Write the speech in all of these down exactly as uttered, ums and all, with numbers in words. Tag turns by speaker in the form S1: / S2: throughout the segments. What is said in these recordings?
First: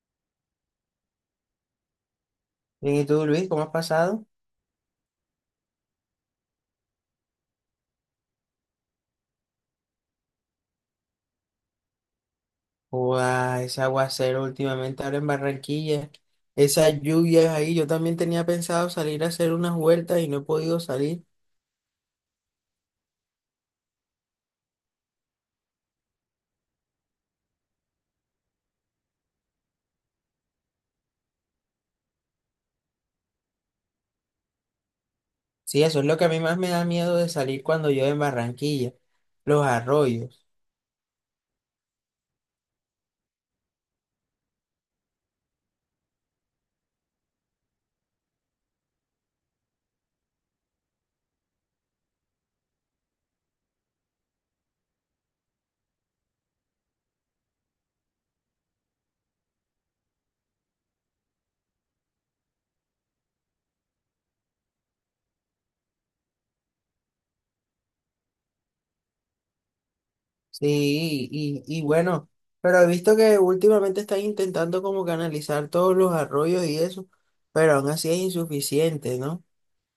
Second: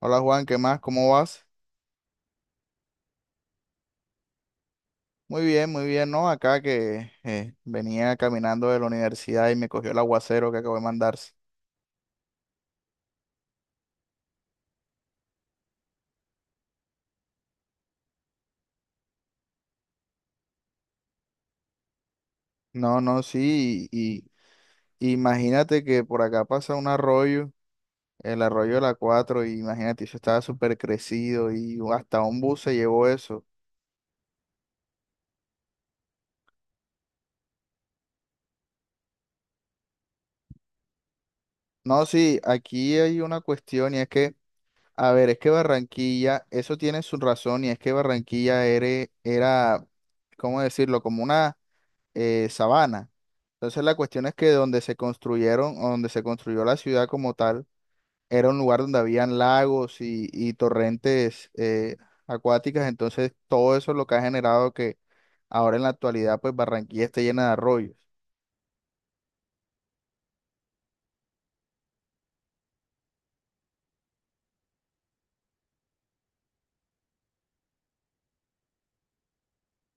S1: Hola Juan, ¿qué más? ¿Cómo vas?
S2: Bien, ¿y tú, Luis, cómo has pasado?
S1: Muy bien, muy bien, ¿no? Acá que eh, venía caminando de la universidad y me cogió el aguacero que acabo de mandarse.
S2: Ua, ese aguacero últimamente ahora en Barranquilla, esas lluvias ahí, yo también tenía pensado salir a hacer unas vueltas y no he podido salir.
S1: No, no, sí, y, y imagínate que por acá pasa un arroyo, el arroyo de la cuatro y imagínate, eso estaba súper crecido y hasta un bus se llevó eso.
S2: Sí, eso es lo que a mí más me da miedo de salir cuando llueve en Barranquilla, los arroyos.
S1: No, sí, aquí hay una cuestión y es que, a ver, es que Barranquilla, eso tiene su razón y es que Barranquilla era, era, ¿cómo decirlo? Como una eh, sabana. Entonces la cuestión es que donde se construyeron, o donde se construyó la ciudad como tal, era un lugar donde habían lagos y, y torrentes eh, acuáticas. Entonces todo eso es lo que ha generado que ahora en la actualidad pues Barranquilla esté llena de arroyos.
S2: Sí, y, y bueno, pero he visto que últimamente están intentando como canalizar todos los arroyos y eso, pero aún así es insuficiente, ¿no?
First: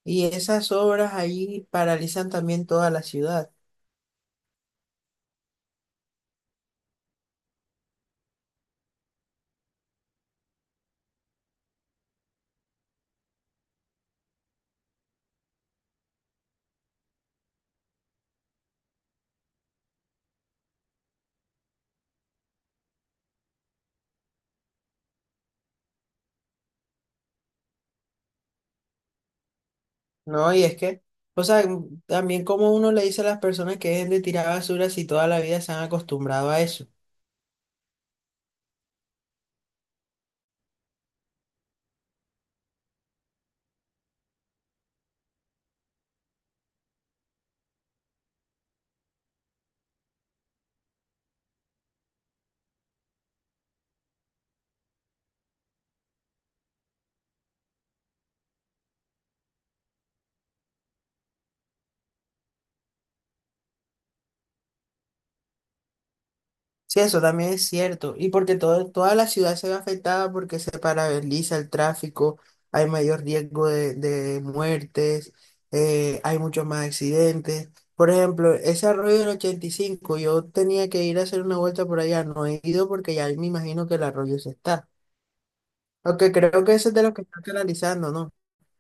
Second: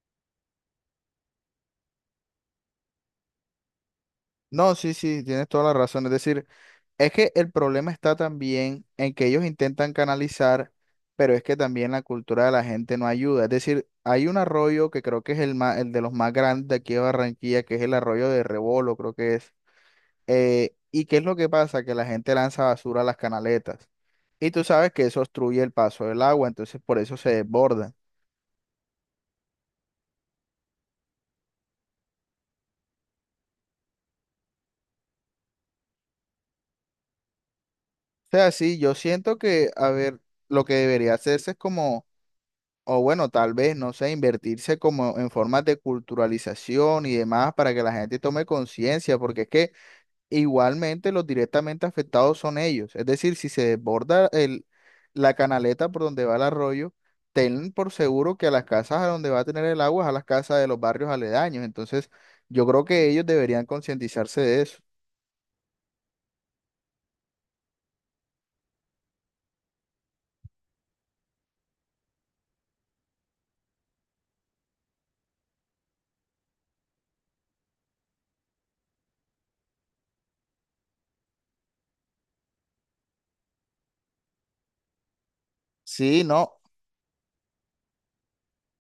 S2: Y esas obras ahí paralizan también toda la ciudad.
S1: No, sí, sí, tienes toda la razón. Es decir, es que el problema está también en que ellos intentan canalizar, pero es que también la cultura de la gente no ayuda. Es decir, hay un arroyo que creo que es el, ma- el de los más grandes de aquí de Barranquilla, que es el arroyo de Rebolo, creo que es. Eh, ¿y qué es lo que pasa? Que la gente lanza basura a las canaletas. Y tú sabes que eso obstruye el paso del agua, entonces por eso se desborda.
S2: No, y es que, o sea, también como uno le dice a las personas que dejen de tirar basura si toda la vida se han acostumbrado a eso.
S1: O sea, sí, yo siento que, a ver, lo que debería hacerse es como o bueno, tal vez, no sé, invertirse como en formas de culturalización y demás para que la gente tome conciencia, porque es que igualmente los directamente afectados son ellos. Es decir, si se desborda el, la canaleta por donde va el arroyo, ten por seguro que a las casas a donde va a tener el agua es a las casas de los barrios aledaños. Entonces, yo creo que ellos deberían concientizarse de eso.
S2: Sí, eso también es cierto. Y porque todo, toda la ciudad se ve afectada porque se paraliza el tráfico, hay mayor riesgo de, de muertes, eh, hay muchos más accidentes. Por ejemplo, ese arroyo del ochenta y cinco yo tenía que ir a hacer una vuelta por allá, no he ido porque ya me imagino que el arroyo se está.
S1: Sí,
S2: Aunque
S1: no.
S2: creo que ese es de los que están canalizando, ¿no?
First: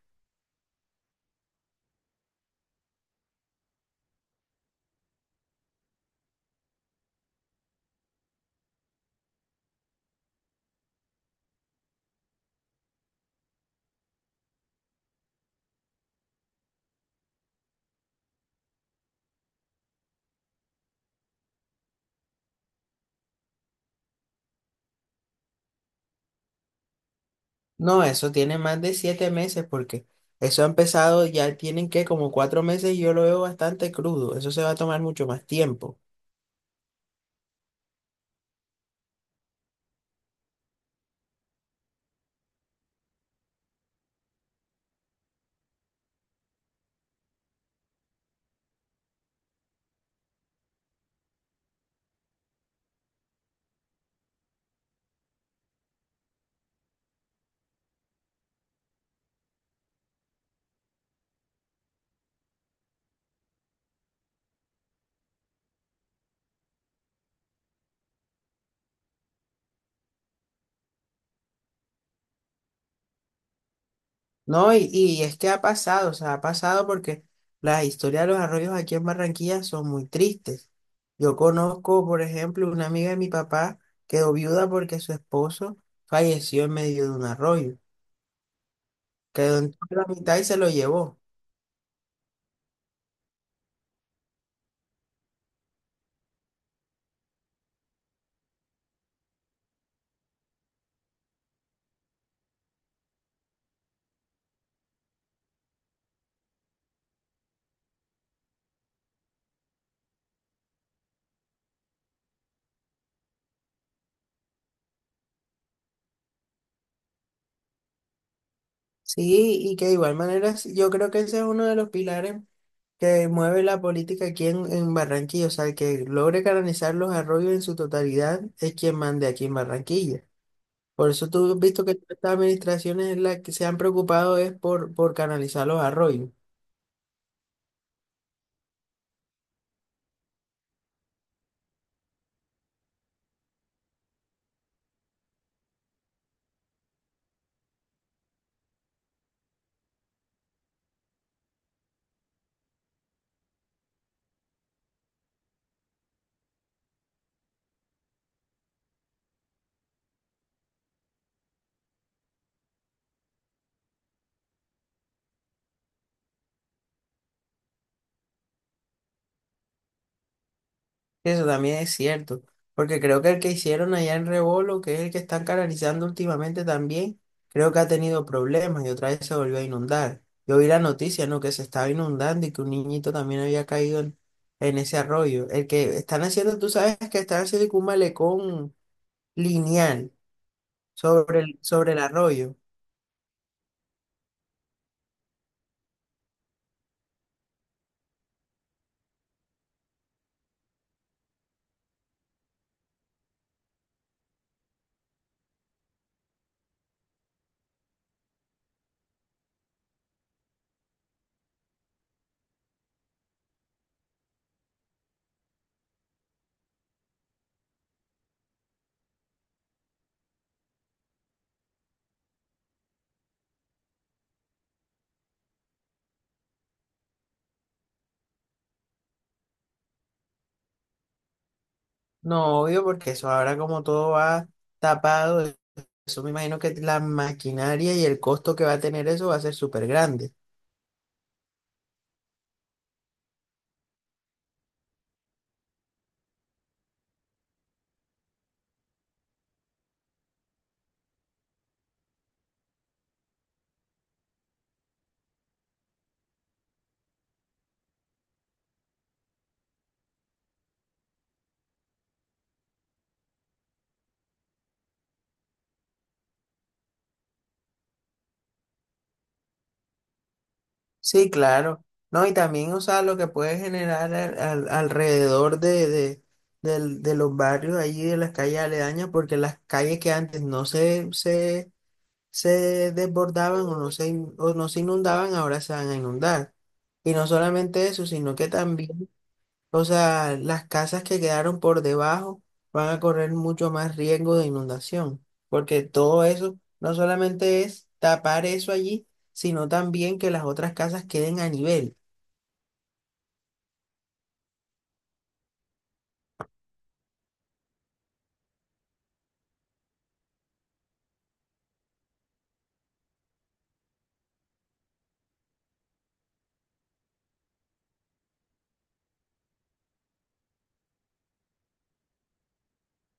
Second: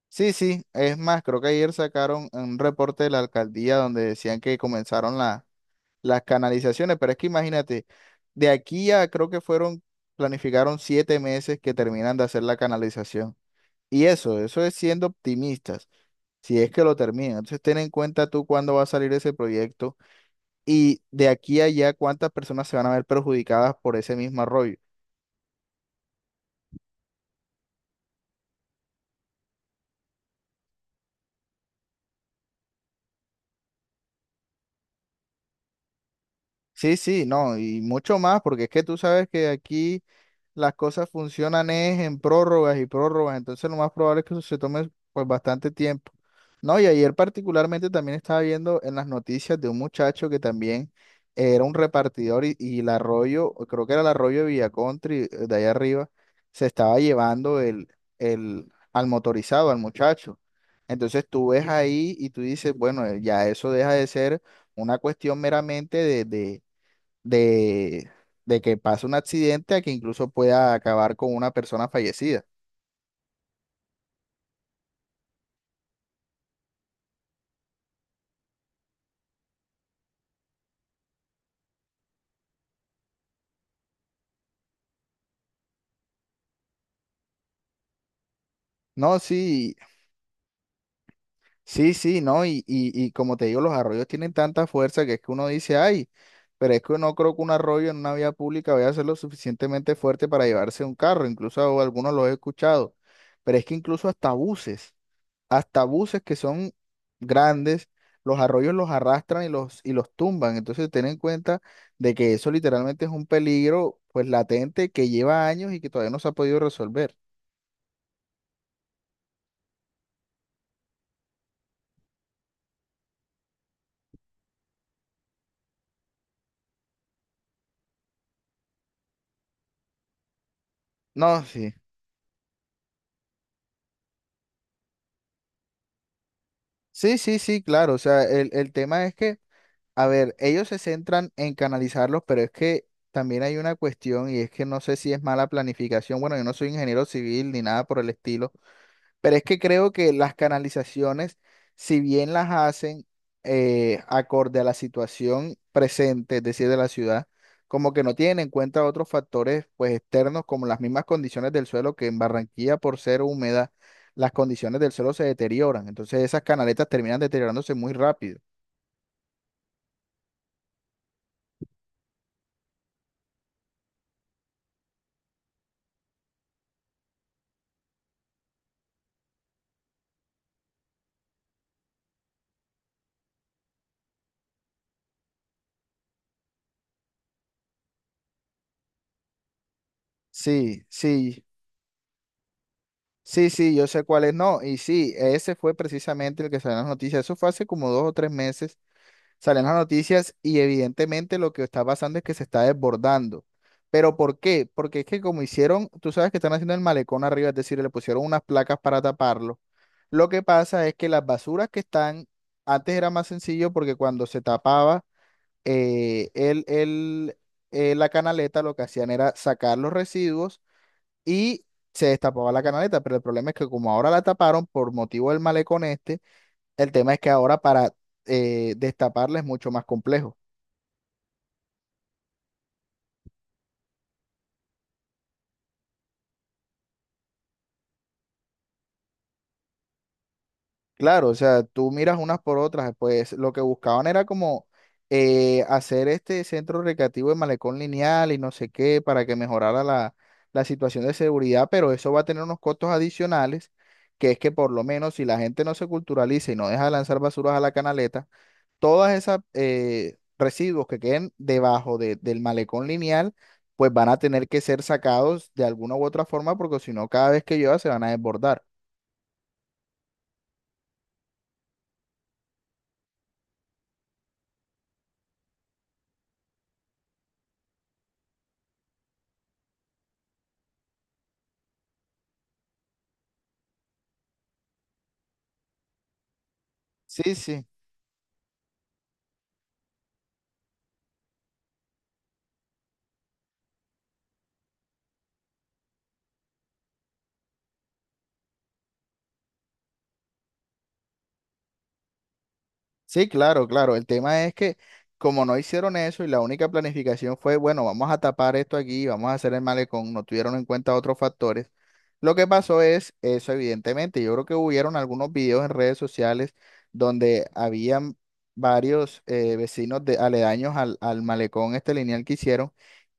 S1: Sí, sí, es más, creo que ayer sacaron un reporte de la alcaldía donde decían que comenzaron la las canalizaciones, pero es que imagínate, de aquí a creo que fueron, planificaron siete meses que terminan de hacer la canalización. Y eso, eso es siendo optimistas, si es que lo terminan. Entonces ten en cuenta tú cuándo va a salir ese proyecto y de aquí a allá cuántas personas se van a ver perjudicadas por ese mismo arroyo.
S2: No, eso tiene más de siete meses porque eso ha empezado, ya tienen que como cuatro meses y yo lo veo bastante crudo, eso se va a tomar mucho más tiempo.
S1: Sí, sí, no, y mucho más, porque es que tú sabes que aquí las cosas funcionan es en prórrogas y prórrogas, entonces lo más probable es que eso se tome pues bastante tiempo. No, y ayer particularmente también estaba viendo en las noticias de un muchacho que también era un repartidor y, y el arroyo, creo que era el arroyo de Villacontri, eh, de allá arriba, se estaba llevando el, el, al motorizado, al muchacho. Entonces tú ves ahí y tú dices, bueno, eh, ya eso deja de ser una cuestión meramente de, de de, de que pase un accidente a que incluso pueda acabar con una persona fallecida.
S2: No, y, y es que ha pasado, o sea, ha pasado porque las historias de los arroyos aquí en Barranquilla son muy tristes. Yo conozco, por ejemplo, una amiga de mi papá quedó viuda porque su esposo falleció en medio de un arroyo,
S1: No,
S2: quedó en
S1: sí,
S2: toda la mitad y se lo llevó.
S1: sí, sí, no, y, y, y como te digo, los arroyos tienen tanta fuerza que es que uno dice, ay, pero es que no creo que un arroyo en una vía pública vaya a ser lo suficientemente fuerte para llevarse un carro, incluso algunos los he escuchado, pero es que incluso hasta buses. hasta buses que son grandes, los arroyos los arrastran y los, y los tumban. Entonces, ten en cuenta de que eso literalmente es un peligro pues latente que lleva años y que todavía no se ha podido resolver.
S2: Sí, y que de igual manera sí, yo creo que ese es uno de los pilares que mueve la política aquí en, en Barranquilla, o sea, el que logre canalizar los arroyos en su totalidad es quien mande aquí en Barranquilla. Por eso
S1: No,
S2: tú has
S1: sí.
S2: visto que todas estas administraciones la que se han preocupado es por, por canalizar los arroyos.
S1: Sí, sí, sí, claro. O sea, el, el tema es que, a ver, ellos se centran en canalizarlos, pero es que también hay una cuestión y es que no sé si es mala planificación. Bueno, yo no soy ingeniero civil ni nada por el estilo. Pero es que creo que las canalizaciones, si bien las hacen eh, acorde a la situación presente, es decir, de la ciudad, como que no tienen en cuenta otros factores pues externos como las mismas condiciones del suelo, que en Barranquilla por ser húmeda, las condiciones del suelo se deterioran. Entonces esas canaletas terminan deteriorándose muy rápido.
S2: Eso también es cierto, porque creo que el que hicieron allá en Rebolo, que es el que están canalizando últimamente también, creo que ha tenido problemas y otra vez se volvió a inundar. Yo vi la noticia, ¿no? Que se estaba inundando y que un niñito también había caído en, en ese arroyo. El que están haciendo, tú sabes que están haciendo como un malecón lineal
S1: Sí,
S2: sobre
S1: sí,
S2: el, sobre el arroyo.
S1: sí, sí, yo sé cuál es, no. Y sí, ese fue precisamente el que salió en las noticias. Eso fue hace como dos o tres meses salen las noticias y evidentemente lo que está pasando es que se está desbordando. ¿Pero por qué? Porque es que como hicieron, tú sabes que están haciendo el malecón arriba, es decir, le pusieron unas placas para taparlo. Lo que pasa es que las basuras que están, antes era más sencillo porque cuando se tapaba eh, el, el, eh, la canaleta, lo que hacían era sacar los residuos y se destapaba la canaleta, pero el problema es que como ahora la taparon por motivo del malecón este, el tema es que ahora para eh, destaparla es mucho más complejo.
S2: No, obvio, porque eso ahora como todo va tapado, eso me imagino que la maquinaria y el costo que va a tener eso va a ser súper grande.
S1: Claro, o sea, tú miras unas por otras, pues lo que buscaban era como eh, hacer este centro recreativo de malecón lineal y no sé qué para que mejorara la, la situación de seguridad, pero eso va a tener unos costos adicionales, que es que por lo menos si la gente no se culturaliza y no deja de lanzar basuras a la canaleta, todas esas eh, residuos que queden debajo de- del malecón lineal, pues van a tener que ser sacados de alguna u otra forma porque si no, cada vez que llueva se van a desbordar.
S2: Sí, claro. No, y también, o sea, lo que puede generar al- al- alrededor de, de, del- de los barrios allí, de las calles aledañas, porque las calles que antes no se, se, se desbordaban o no se, in- o no se inundaban, ahora se van a inundar. Y no
S1: Sí, sí.
S2: solamente eso, sino que también o sea, las casas que quedaron por debajo van a correr mucho más riesgo de inundación, porque todo eso no solamente es tapar eso allí, sino también que las otras casas queden a nivel.
S1: Sí, claro, claro. El tema es que como no hicieron eso y la única planificación fue, bueno, vamos a tapar esto aquí, vamos a hacer el malecón, no tuvieron en cuenta otros factores. Lo que pasó es eso, evidentemente. Yo creo que hubieron algunos videos en redes sociales donde habían varios eh, vecinos de, aledaños al, al malecón, este lineal que hicieron,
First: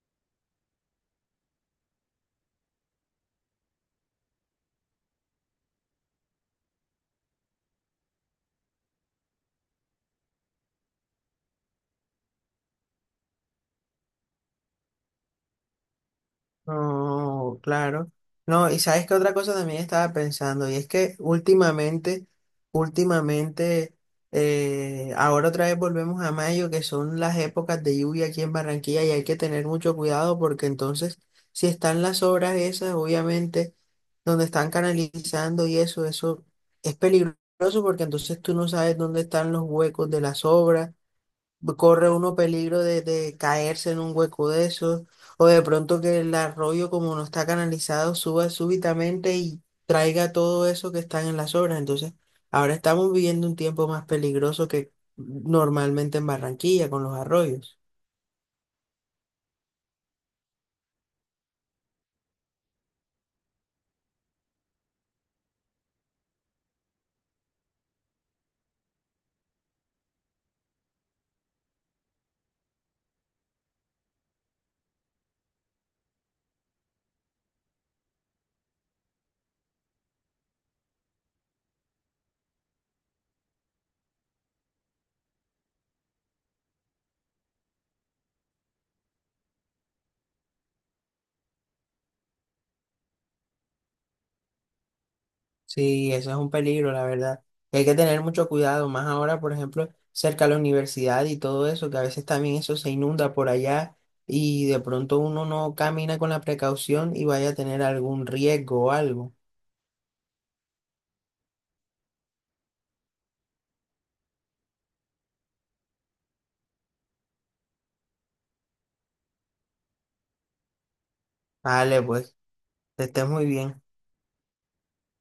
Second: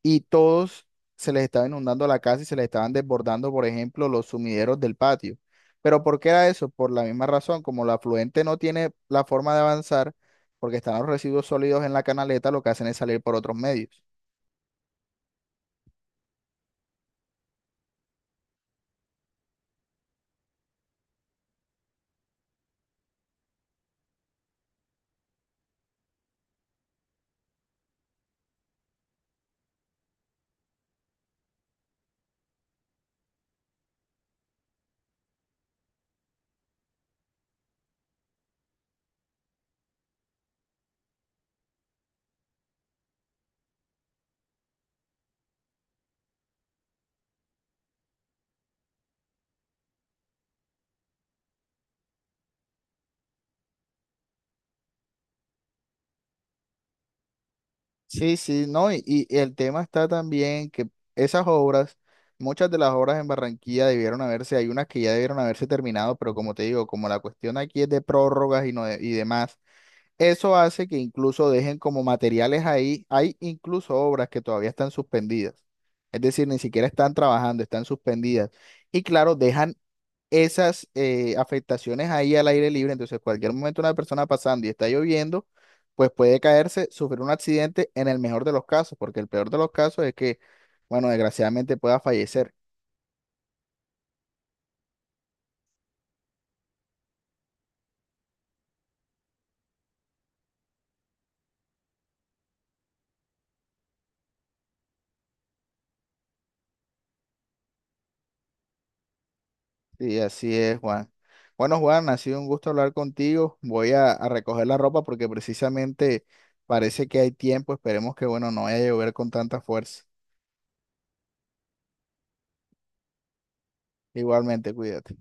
S1: y todos se les estaba inundando la casa y se les estaban desbordando, por ejemplo, los sumideros del patio. Pero ¿por qué era eso? Por la misma razón, como la afluente no tiene la forma de avanzar, porque están los residuos sólidos en la canaleta, lo que hacen es salir por otros medios.
S2: No, claro. No, y sabes que otra cosa también estaba pensando, y es que últimamente, últimamente, eh, ahora otra vez volvemos a mayo, que son las épocas de lluvia aquí en Barranquilla, y hay que tener mucho cuidado porque entonces, si están las obras esas, obviamente, donde están canalizando y eso, eso es peligroso porque entonces tú no sabes dónde están los huecos de las obras corre uno peligro de, de caerse en un hueco de esos, o de pronto que el arroyo, como no está canalizado, suba súbitamente y traiga todo eso que están en las obras. Entonces, ahora estamos viviendo un tiempo más peligroso que normalmente en Barranquilla con los arroyos.
S1: Sí, sí, no, y, y el tema está también que esas obras, muchas de las obras en Barranquilla debieron haberse, hay unas que ya debieron haberse terminado, pero como te digo, como la cuestión aquí es de prórrogas y, no de- y demás, eso hace que incluso dejen como materiales ahí, hay incluso obras que todavía están suspendidas, es decir, ni siquiera están trabajando, están suspendidas. Y claro, dejan esas eh, afectaciones ahí al aire libre. Entonces, cualquier momento una persona pasando y está lloviendo, pues puede caerse, sufrir un accidente en el mejor de los casos, porque el peor de los casos es que, bueno, desgraciadamente pueda fallecer.
S2: Sí, eso es un peligro, la verdad. Y hay que tener mucho cuidado, más ahora, por ejemplo, cerca de la universidad y todo eso, que a veces también eso se inunda por allá y de pronto uno no camina con la precaución y vaya a tener algún riesgo o algo.
S1: Y así es, Juan. Bueno, Juan, ha sido un gusto hablar contigo. Voy a, a recoger la ropa porque precisamente parece que hay tiempo. Esperemos que, bueno, no vaya a llover con tanta fuerza.
S2: Vale, pues, que estés muy bien.
S1: Igualmente, cuídate.